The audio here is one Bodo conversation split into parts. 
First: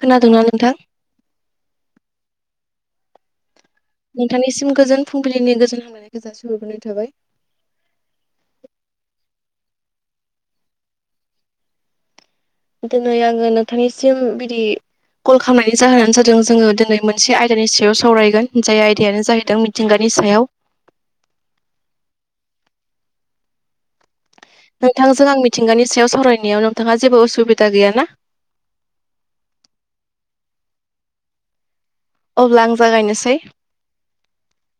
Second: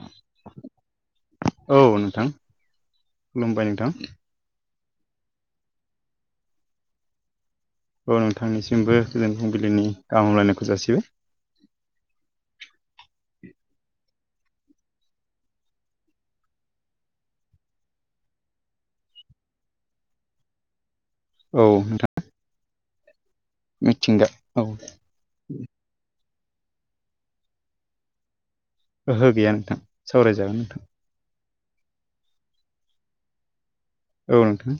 खोनादोंना नोंथां औ नोंथां खुलुमबाय नोंथां नोंथांनिसिम गोजोन फुंबिलिनि गोजोन हामलायनायखौ जासिहरग्रोनाय थाबाय औ नोंथांनिसिमबो गोजोन फुंबिलिनि गाहाम हामलायनायखौ जासिबाय दिनै आङो नोंथांनिसिम बिदि कल खालामनायनि जाहोनानो जादों जोङो दिनै मोनसे आयदानि सायाव सावरायगोन जाय आयदायानो जाहैदों मिथिंगानि सायाव औ नोंथां मिथिंगा औ नोंथांजों आं मिथिंगानि सायाव सावरायनायाव नोंथाङा जेबो असुबिदा गैया ना ओहो गैया नोंथां सावरायजागोन नोंथां अब्ला आं जागायनोसै। औ नोंथां।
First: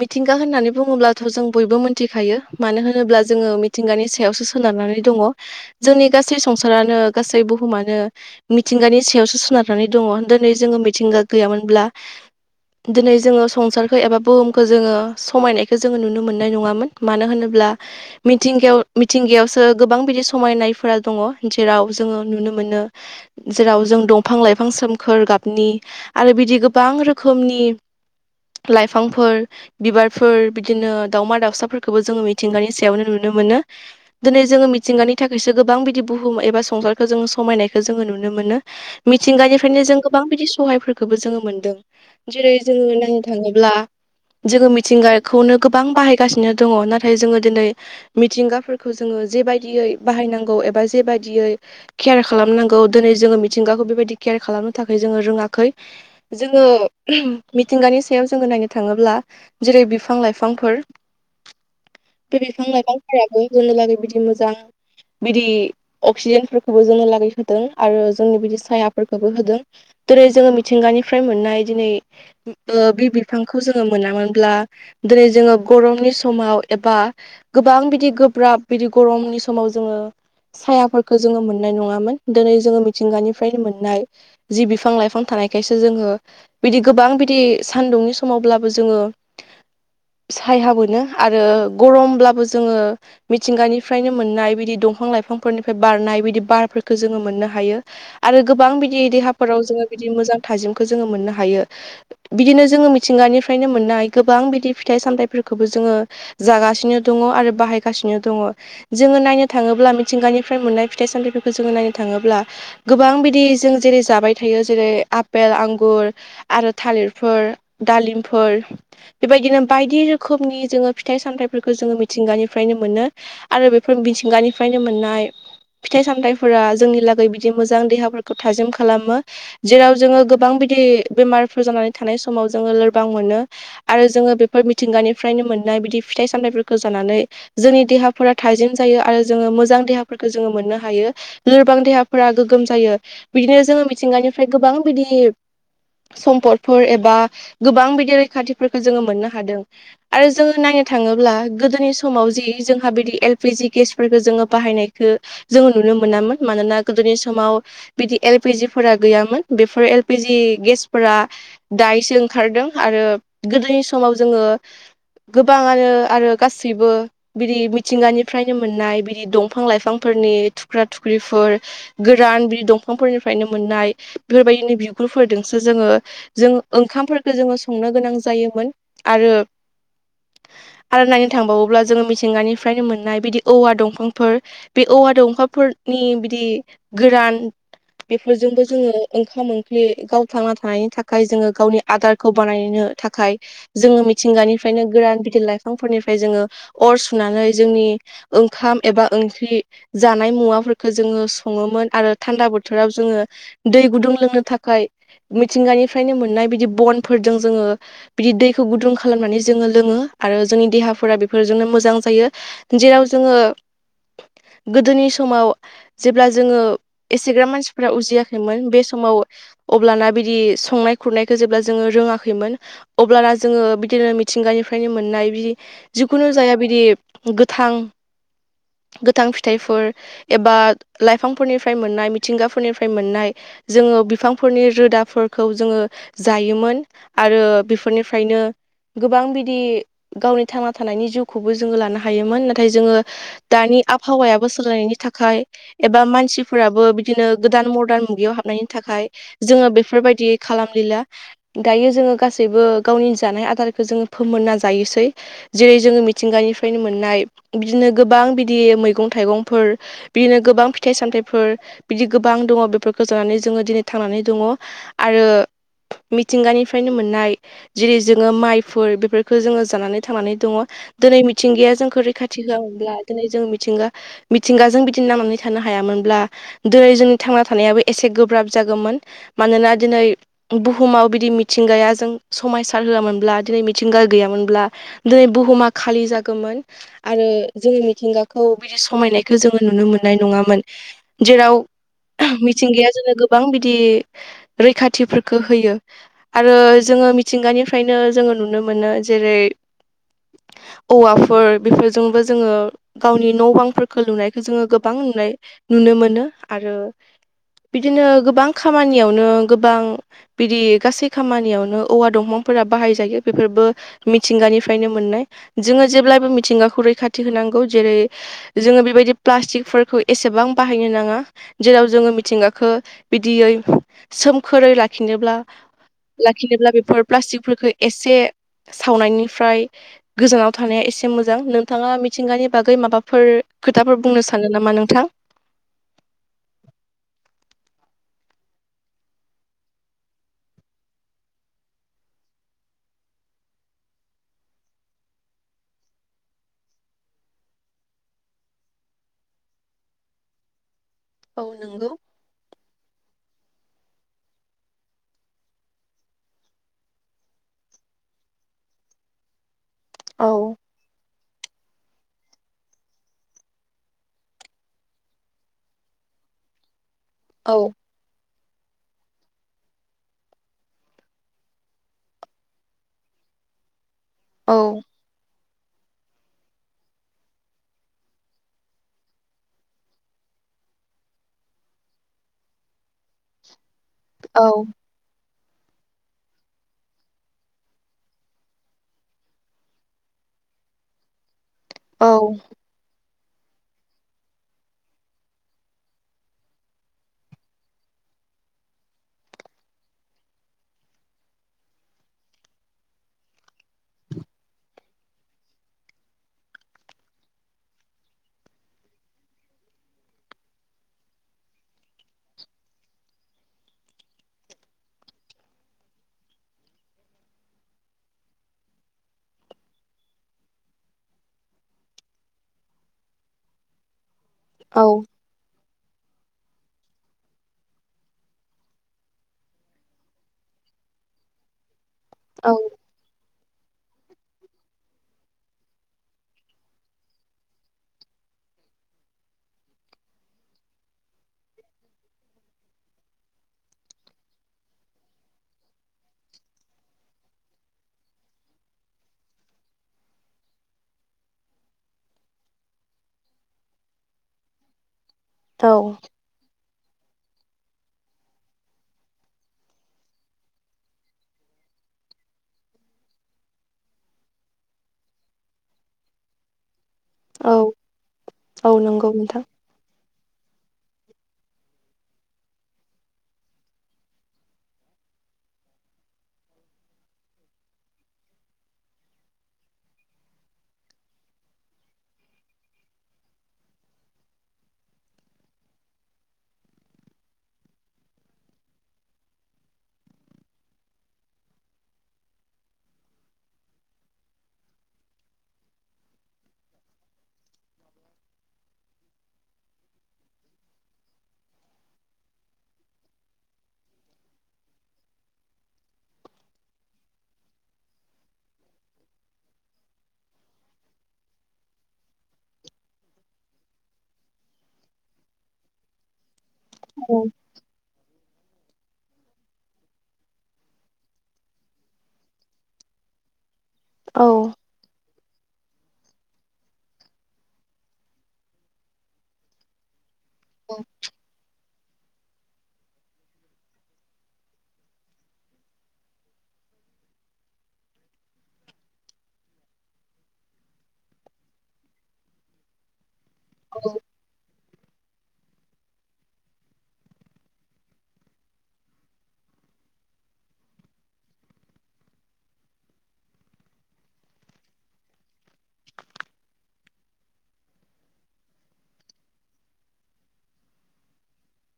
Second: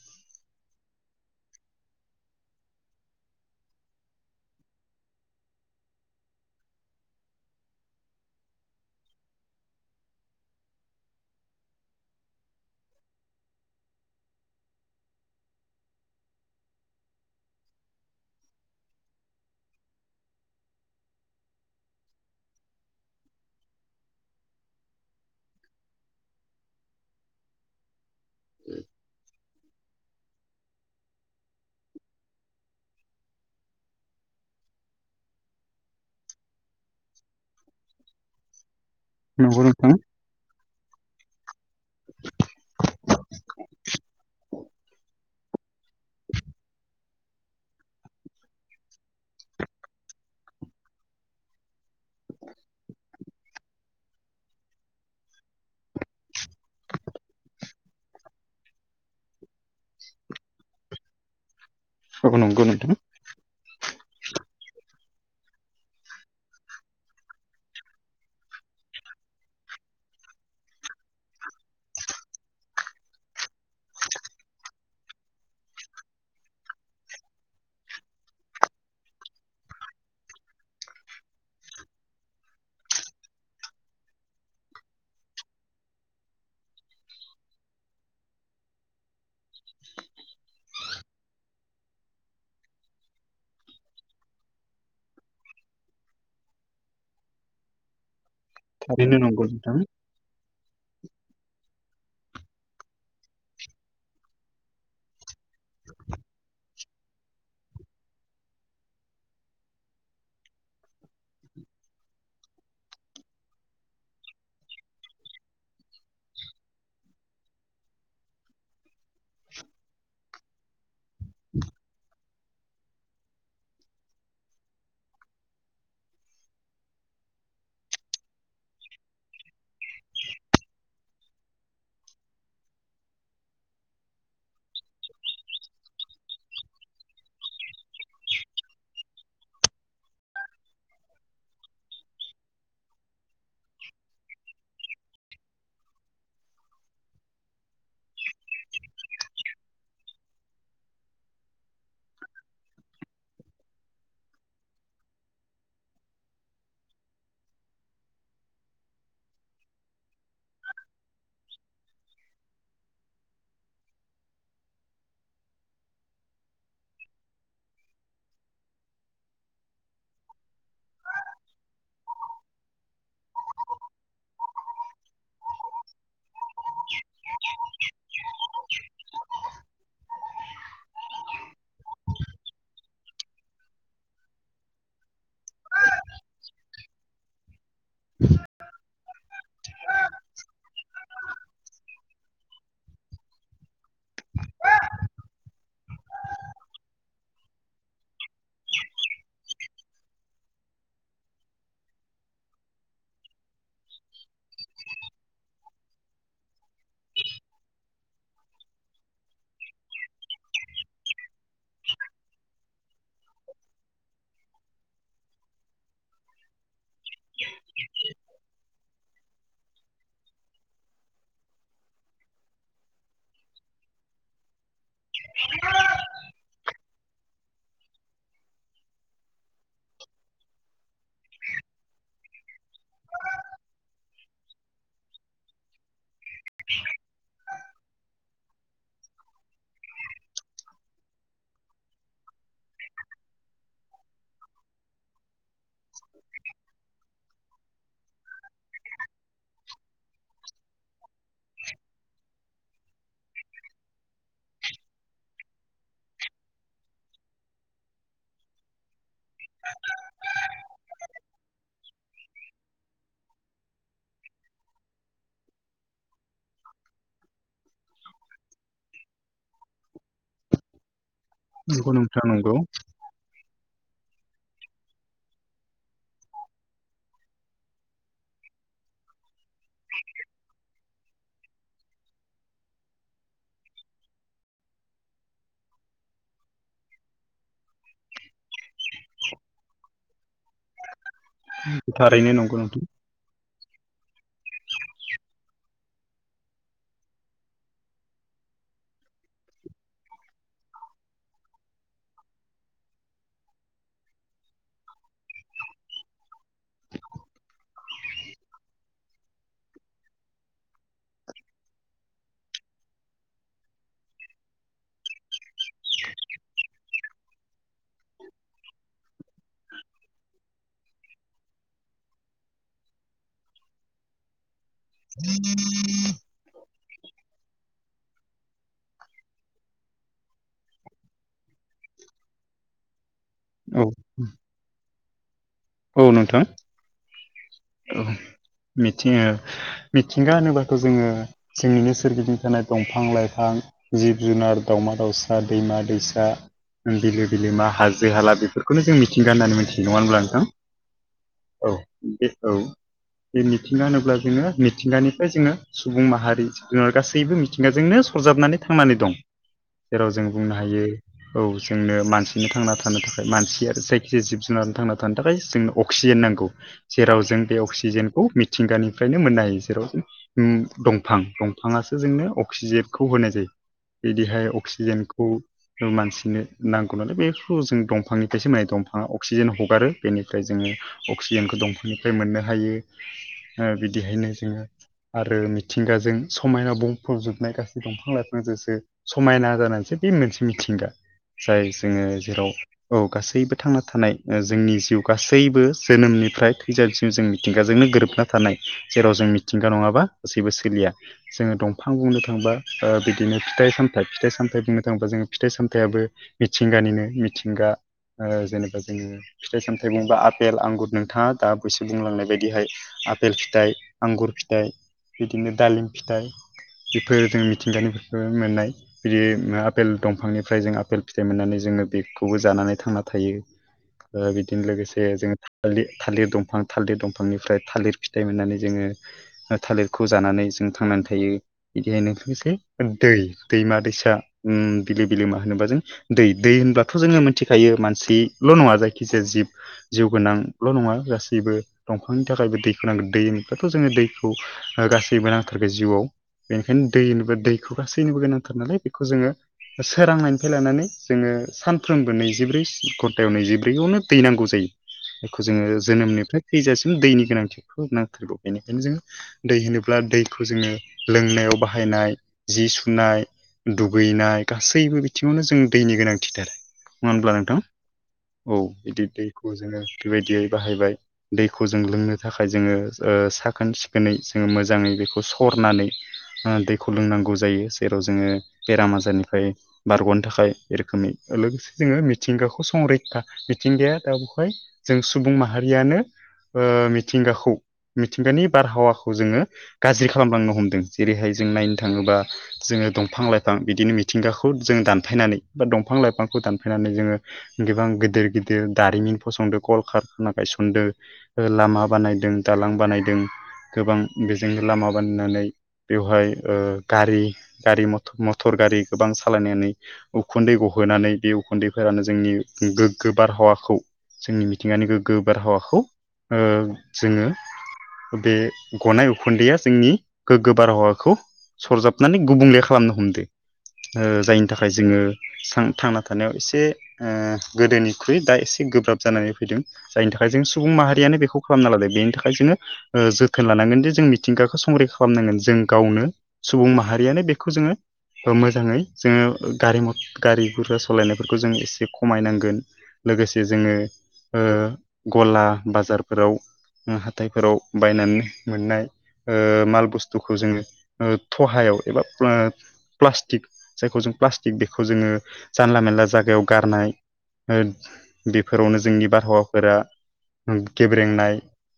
मिथिंगा होननानै बुङोब्लाथ' जों बयबो मिथिखायो मानो होनोब्ला जोङो मिथिंगानि सायावसो सोनारानानै दङ जोंनि गासै संसारानो गासै बुहुमानो मिथिंगानि सायावसो सोनारनानै दङ दिनै जोङो मिथिंगा गैयामोनब्ला। दिनै जोङो संसारखौ एबा बुहुमखौ खौ जोङो समायनायखौ जोङो नुनो मोननाय नङामोन मानो होनोब्ला मिथिंगायाव मिथिंगायावसो गोबां बिदि समायनायफोरा दङ जेराव जोङो नुनो मोनो। जेराव जों दंफां लाइफां सोमखोर गाबनि आरो बिदि गोबां रोखोमनि लाइफांफोर बिबारफोर बिदिनो दाावमा दाउसाफोरखौबो जोङो मिथिंगानि सायावनो नुनो मोनो। दिनै जोङो मिथिंगानि थाखायसो गोबां बिदि बुहुम एबा संसारखौ जोङो समायनायखौ जोङो नुनो मोनो। नंगौ मिथिंगानिफ्रायनो नोंथां जों गोबां बिदि सहायफोरखौबो जोङो मोनदों जेरै जोङो नायनो थाङोब्ला। जोङो मिथिंगाखौनो गोबां बाहायगासिनो दङ नाथाय जोङो दिनै मिथिंगाफोरखौ जोङो जेबायदियै बाहायनांगौ एबा जेबायदियैहा केयार खालामनांगौ दिनै जोङो मिथिंगाखौ बेबायदि केयार खालामनो थाखाय जोङो रोङाखै। जोङो मिथिंगानि सायाव जोङो नायनो थाङोब्ला। जेरै बिफां-लाइफांफोर औ बे नंगौ नोंथां बिफां-लाइफां हाबो होननो लागै बिदि मोजां बिदि अक्सिजेनफोरखौबो जोंनो लागै होदों आरो जोंनि बिदि सायाफोरखौबो होदों। दिनै जोङो मिथिंगानिफ्राय मोननाय दिनै बे बिफांखौ जोङो। मोनामोनब्ला दिनै जोङो गरमनि समाव एबा ओ गोबां बिदि गोब्राब बिदि गरमनि समाव जोङो सायाफोरखौ जोङो मोननाय नङामोन दिनै जोङो मिथिंगानिफ्रायनो मोननाय जि बिफां लाइफां थानायखायसो जोङो बिदि गोबां बिदि सानदुंनि समावब्लाबो जोङो सायहा मोनो आरो गरमब्लाबो जोङो मिथिंगानिफ्रायनो मोननाय बिदि दंफां लाइफांफोरनिफ्राय बारनाय बिदि बारफोरखौ जोङो मोननो हायो। आरो गोबां बिदि थारैनो नंगौ देहाफोराव नोंथां जोङो बिदि मोजां थाजिमखौ जोङो मोननो हायो बिदिनो जोङो मिथिंगानिफ्राय फ्रायनो मोननाय गोबां बिदि फिथाइ सामथाइफोरखौबो जोङो जागासिनो दङ आरो बाहायगासिनो दङ। जोङो नायनो थाङोब्ला मिथिंगानिफ्राय मोननाय फिथाइ-सामथायफोरखौ जोङो नायनो थाङोब्ला। गोबां बिदि जों जेरै जाबाय थायो जेरै आफेल, आंगुर आरो थालिरफोर, दालिमफोर बेबायदिनो बायदि रोखोमनि जोङो फिथाइ सामथायाइफोरखौ जोङो मिथिंगानिफ्रायनो मोनो। आरो बेफोर मिथिंगानिफ्रायनो मोननाय फिथाइ-सामथाइफोरा जोंनि लागै बिदि मोजां देहाफोरखौ थाजिम खालामो। जेराव जोङो गोबां बिदि बेमारफोर जानानै थानाय समाव जोङो लोरबां मोनो। आरो जोङो बेफोर मिथिंगानिफ्रायनो मोननाय बिदि फिथाइ-सामथाइफोरखौ जानानैनो जोंनि देहाफोरा थाजिम जायो आरो जोङो मोजां देहाफोरखौ जोङो मोननो हायो। लोरबां देहाफोरा गोगोम जायो बिदिनो जोङो मिथिंगानिफ्राय गोबां बिदि सम्पदफोर एबा गोबां बिदि रैखाथिफोरखौ जोङो मोननो हादों। आरो जोङो नायनो थाङोब्ला गोदोनि समाव जि जोंहा बिदि एलपिजि गेसफोरखौ जोङो बाहायनायखौ। जोङो नुनो मोनामोन मानोना गोदोनि समाव बिदि एलपिजिफोरा गैयामोन बेफोर एलपिजि गेसफोरा दायो जों ओंखारदों आरो गोदोनि समाव जोङो गोबाङानो आरो गासैबो। बिदि मिथिंगानिफ्रायनो मोननाय बिदि दंफां-लाइफांफोरनि थुख्रा-थुख्रिफोर गोरान बिदि दंफांफोरनिफ्रायनो मोननाय बेफोरबायदिनो बिगुरफोरजोंसो जोङो। जों ओंखामफोरखौ जोङो संनो गोनां जायोमोन आरो। आरो नायनो थांबावोब्ला जोङो मिथिंगानिफ्रायनो मोननाय बिदि औवा दंफांफोर ओ बे औवा दंफांफोरनि बिदि गोरान बेफोरजोंबो जोङो ओंखाम ओंख्रि गाव थांना थानायनि थाखाय जोङो गावनि आदारखौ बानायनो थाखाय जोङो मिथिंगानिफ्रायनो गोरान गिदिर लाइफांफोरनिफ्राय जोङो अर सुनानै जोंनि ओंखाम एबा ओंख्रि जानाय मुवाफोरखौ जोङो सङोमोन आरो थान्दा बोथोराव जोङो दै गुदुं लोंनो थाखाय मिथिंगानिफ्रायनो मोननाय बिदि बनफोरजों जोङो बिदि दैखौ गुदुं खालामनानै जोङो लोङो आरो जोंनि देहाफोरा बेफोरजोंनो मोजां जायो जेराव जोङो गोदोनि समाव जेब्ला जोङो एसेग्राब मानसिफ्रा उजियाखैमोन बे समाव अब्लाना बिदि संनाय खुरनायखौ जेब्ला जोङो रोङाखैमोन अब्लाना जोङो बिदिनो मिथिंगानिफ्रायनो मोन नाय बि जिखुनु जाया बिदि गोथां गोथां फिथाइफोर एबा लाइफांफोरनिफ्राय मोननाय मिथिंगाफोरनिफ्राय मोननाय जोङो बिफांफोरनि रोदाफोरखौ जोङो जायोमोन आरो बे निफ्रायनो गोबां बिदि गावनि थांना थानायनि जिउखौबो जोङो लानो हायोमोन नाथाय जोङो दानि आबहावायाबो सोलायनायनि थाखाय एबा मानसिफोराबो बिदिनो गोदान मदार्न मुगायाव हाबनायनि नि थाखाय जोङो बेफोरबायदियै खालामलिया दायो जोङो गासैबो गावनि जानाय आदारखौ जोङो फोमोनना जायोसै जेरै जोङो मिथिंगानिफ्रायनो मोननाय बिदिनो गोबां बिदि मै गं थाइगंफोर बिनो गोबां फि थाइ सामथाइफोर बिदि गोबां दङ बेफोरखौ जानानै जोङो दिनै थांनानै दङ आरो मिथिंगानिफ्रायनो मोननाय जेरै जोङो माइफोर बेफोरखौ जोङो जानानै थांनानै दङ दिनै मिथिंगाया नंगौ जोंखौ नोंथां रैखाथि नंगौ होआब्ला दिनै जों मिथिंगा मिथिंगाजों बिदि नांनानै थानो हायामोनब्ला दिनै जोंनि थांना थानायाबो एसे गोब्राब जागौमोन मानोना दिनै बुहुमाव बिदि मिथिंगायााजों समायसार होयामोनब्ला दिनै मिथिंगा गैयामोनब्ला दिनै बुहुमा खालि जागौमोन आरो जोङो मिथिंगाखौ बिदि समायनायखौ जोङो नुनो मोननाय नङामोन जेराव थारैनो नंगौ नोंथां मिथिंगाया जोङो गोबां बिदि रैखाथिफोरखौ होयो आरो जोङो मिथिंगानिफ्रायनो जोङो नुनो मोनो जेरै औवाफोर बेफोरजोंबो जोङो गावनि न' बांफोरखौ लुनायखौ जोङो गोबां नुनाय नुनो मोनो आरो बिदिनो गोबां खामानियावनो गोबां बिदि गासै खामानियावनो औवा दंफांफोरा बाहायजायो बेफोरबो मिथिंगानिफ्रायनो मोननाय जोङो जेब्लायबो मिथिंगाखौ रैखाथि होनांगौ जेरै जोङो बेबायदि प्लास्टिकफोरखौ एसेबां बाहायनो नाङा जेराव जोङो मिथिंगाखौ बिदियै सोमखोरै लाखिनोब्ला लाखिनोब्ला बेफोर प्लास्टिकफोरखौ एसे सावनायनिफ्राय गोजानाव थानाया एसे मोजां नोंथाङा मिथिंगानि बागै माबाफोर औ खोथाफोर बुंनो सानो नामा नोंथां औ नोंथां औ मिथिंगा मिथिंगा होनोब्लाथ' जोङो जोंनिनो सोरगिदिं थानाय दंफां लाइफां जिब जुनार दाउमा दाउसा दैमा दैसा बिलो बिलो मा हाजो हाला बेफोरखौनो जों मिथिंगा होननानै मिथियो नङा होनब्ला नोंथां औ बे औ बे मिथिंगा होनोब्ला जोङो मिथिंगानिफ्राय जोङो सुबुं माहारि जिब जुनार गासैबो मिथिंगाजोंनो सरजाबनानै थांनानै दं जेराव जों औ बुंनो हायो औ जोंनो मानसिनो थांना थानो थाखाय मानसिया जायखिजाया जिब जुनार थांना थानो थाखाय जोंनो अ अक्सिजेन नांगौ जेराव जों बे औ अक्सिजेनखौ मिथिंगानिफ्रायनो मोननो हायो जेराव जों उम दंफां दंफाङासो जोंनो अक्सिजेनखौ होनाय जायो बिदिहाय औ अक्सिजेनखौ मानसिनो नांगौ नालाय बेखौ जों दंफांनिफ्रायसो माने दंफाङा अक्सिजेन हगारो बेनिफ्राय जोङो अक्सिजेनखौ दंफांनिफ्राय मोननो हायो बिदिहायनो औ जोङो आरो मिथिंगाजों समायना बुंफबजोबनाय गासै दंफां लाइफांजोंसो समायना जानानैसो बे मोनसे मिथिंगा जाय जोङो औ जेराव औ गासैबो थांना थानाय जोंनि जिउ गासैबो जोनोमनिफ्राय थैजासिम जोंनि मिथिंगाजोंनो गोरोबना थानाय जेराव जों मिथिंगा नङाबा गासैबो सोलिया जोङो दंफां बुंनो थांबा बिदिनो फिथाइ सामथाइ फिथाइ सामथाइ बुंनो थाङोबा जोङो फिथाइ सामथायाबो मिथिंगानिनो मिथिंगा ओ जेनेबा जोङो फिथाइ सामथाइ बुंबा आपेल आंगुर नोंथाङा दा बैसे बुंलांनाय बाय दिहाय आपेल फिथाइ आंगुर फिथाइ बिदिनो दालिम फिथाइ बेफोर जों मिथिंगानिफ्रायबो मोननाय बियो आपेल दंफांनिफ्राय जों आपेल फिथाइ मोननानै जोङो बेखौबो जानानै थांना थायो ओ बिथिं औ लोगोसे जोङो थालि थालिर दंफां थालिर दं फांनिफ्राय थालिर फिथाइ मोननानै जोङो ओ थालिरखौ जानानै जों थांनानै थायो बिदिहायनो लोगोसे औ दै दैमा दैसा उम बिलो बिलोमा होनोबा जों दै दै होनब्लाथ' जोङो मिथिखायो मानसिल' नङा जायखिजाया जिब जिउ गोनांल' नङा गासैबो दंफांनि थाखायबो दैखौ नांगोन दैनिफ्रायथ' जोङो दैखौ गासैबो नांथारगो जिउआव बेनिखायनो दैनोबो दैखो गासैनोबो गोनांथार नालाय बेखौ जोङो सोरांनायनिफ्राय लानानै जोङो सानफ्रोमबो नैजिब्रै घन्टायाव नैजिब्रैयावनो दै नांगौ जायो [inaudible] खौ जोङो जोनोमनिफ्राय थैजासिम दैनि गोनांथिखौ नांथारगौ बेनिखायनो जोङो दै होनोब्ला दैखौ जोङो लोंनायाव बाहायनाय जि सुनाय दुगैनाय गासैबो बिथिङावनो जों दैनि गोनांथिथार नङा होमब्ला औ नोंथां औ औ नंगौ बिदि नोंथां दैखौ जोङो बेबायदियै बाहायबाय दैखौ जों लोंनो थाखाय जोङो ओ साखोन सिखोनै जोङो मोजाङै बेखौ सरनानै ओ दैखौ लोंनांगौ जायो जेराव जोङो बेराम आजारनिफ्राय बारग'नो थाखाय बेरोखोमनि लोगोसे जोङो मिथिंगाखौ संरैखा मिथिंगाया दा बेवहाय जों सुबुं माहारियानो ओ मिथिंगाखौ मिथिंगानि बारहावाखौ जोङो गाज्रि खालामलांनो हमदों जेरैहाय जों नायनो थाङोबा जोङो दंफां लाइफां बिदिनो मिथिंगाखौ जों दानफायनानै बा दंफां लाइफांखौ दानफायनानै जोङो गोबां गिदिर गिदिर दारिमिन फसंदों कल कारखाना गायसनदों ओ लामा बानायदों दालां बानायदों गोबां बेजोंनो लामा बानायनानै बेवहाय ओ गारि गारि मटर गारि गोबां सालायनानै उखुन्दै गहोनानै बे उखुन्दैफोरानो जोंनि गोग्गो बारहावाखौ जोंनि मिथिंगानि गोग्गो बारहावाखौ ओ औ जोङो बे गनाय उखुन्दैया जोंनि गोग्गो बारहावाखौ सरजाबनानै गुबुंले खालामनो हमदो ओ औ जायनि थाखाय जोङो सां थांना थानायाव एसे ओ गोदोनिख्रुइ दा एसे गोब्राब जानानै फैदों जायनि थाखाय जों सुबुं माहारियानो बेखौ खालामना लादो बेनि थाखाय जोङो ओ जोथोन लानांगोन जे जों मिथिंगाखौ संरैखा खालामनांगोन जों गावनो सुबुं माहारियानो बेखौ जोङो ओ मोजाङै जोङो गारि मटर गारि गुरजा सालायनायफोरखौ जों एसे खमायनांगोन लोगोसे जोङो ओ गला बाजारफोराव उम हाथायफोराव बायनानै मोननाय ओ माल बुस्थुखौ जोङो थहायाव एबा प्लास्टिक जायखौ जों प्लास्टिक बेखौ जोङो जानला मानला जागायाव गारनाय ओ बेफोरावनो जोंनि बारहावाफोरा गेब्रेंनाय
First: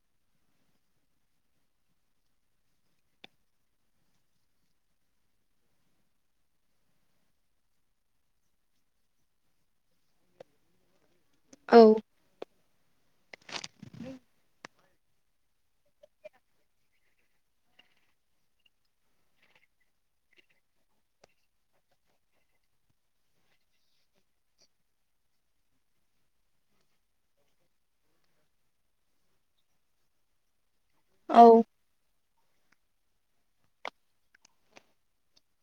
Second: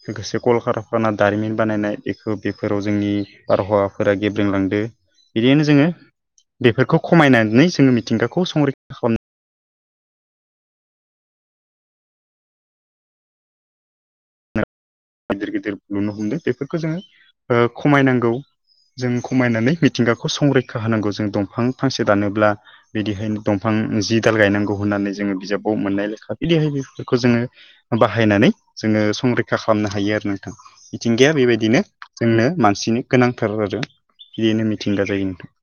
लोगोसे कल कारखाना दारिमिन बानायनाय एखौ बेफोराव जोंनि बारहावाफोरा गेब्रेंलांदो बिदिनो जोङो बेफोरखौ खमायनानै जोङो मिथिंगाखौ संरैखा खालाम औ गिदिर गिदिर लुनो हमदों बेफोरखौ जोङो ओ खमायनांगौ जों खमायनानै मिथिंगाखौ संरैखा होनांगौ जों दंफां फांसे दानोब्ला बिदिहायनो दंफां जि दाल गायनांगौ होननानै जोङो बिजाबाव मोननाय लेखा बिदिहाय बेफोरखौ जोङो बाहायनानै जोङो संरैखा खालामनो हायो आरो नोंथां मिथिंगाया औ बेबायदिनो जोंनो मानसिनि गोनांथार जादों बेनो मिथिंगा जायो नोंथां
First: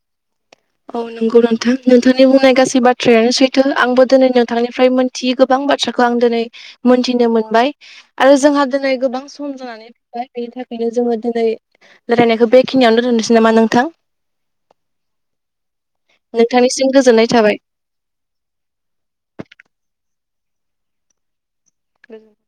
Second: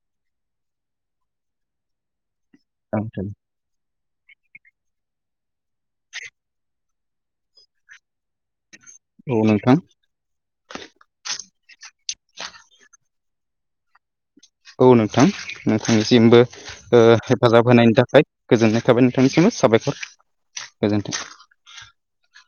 औ नंगौ नोंथां नोंथांनि बुंनाय गासै नोंथां बाथ्रायानो सै थो आंबो दिनै नोंथांनिफ्राय मोनथियै गोबां बाथ्राखौ आं दिनै मोनथिनो मोनबाय आरो जोंहा दिनै गोबां औ सम नोंथां जानानै फैबाय बेनि थाखायनो जोङो दिनै रायलायनायखौ बेखिनियावनो दोनथ'नोसै नामा नोंथां औ नोंथां नोंथांनिसिमबो नोंथांनिसिम ओ गोजोननाय थाबाय हेफाजाब होनायनि थाखाय गोजोननाय थाबाय नोंथांनिसिमबो साबायखर गोजोनथों गो [unintelligible]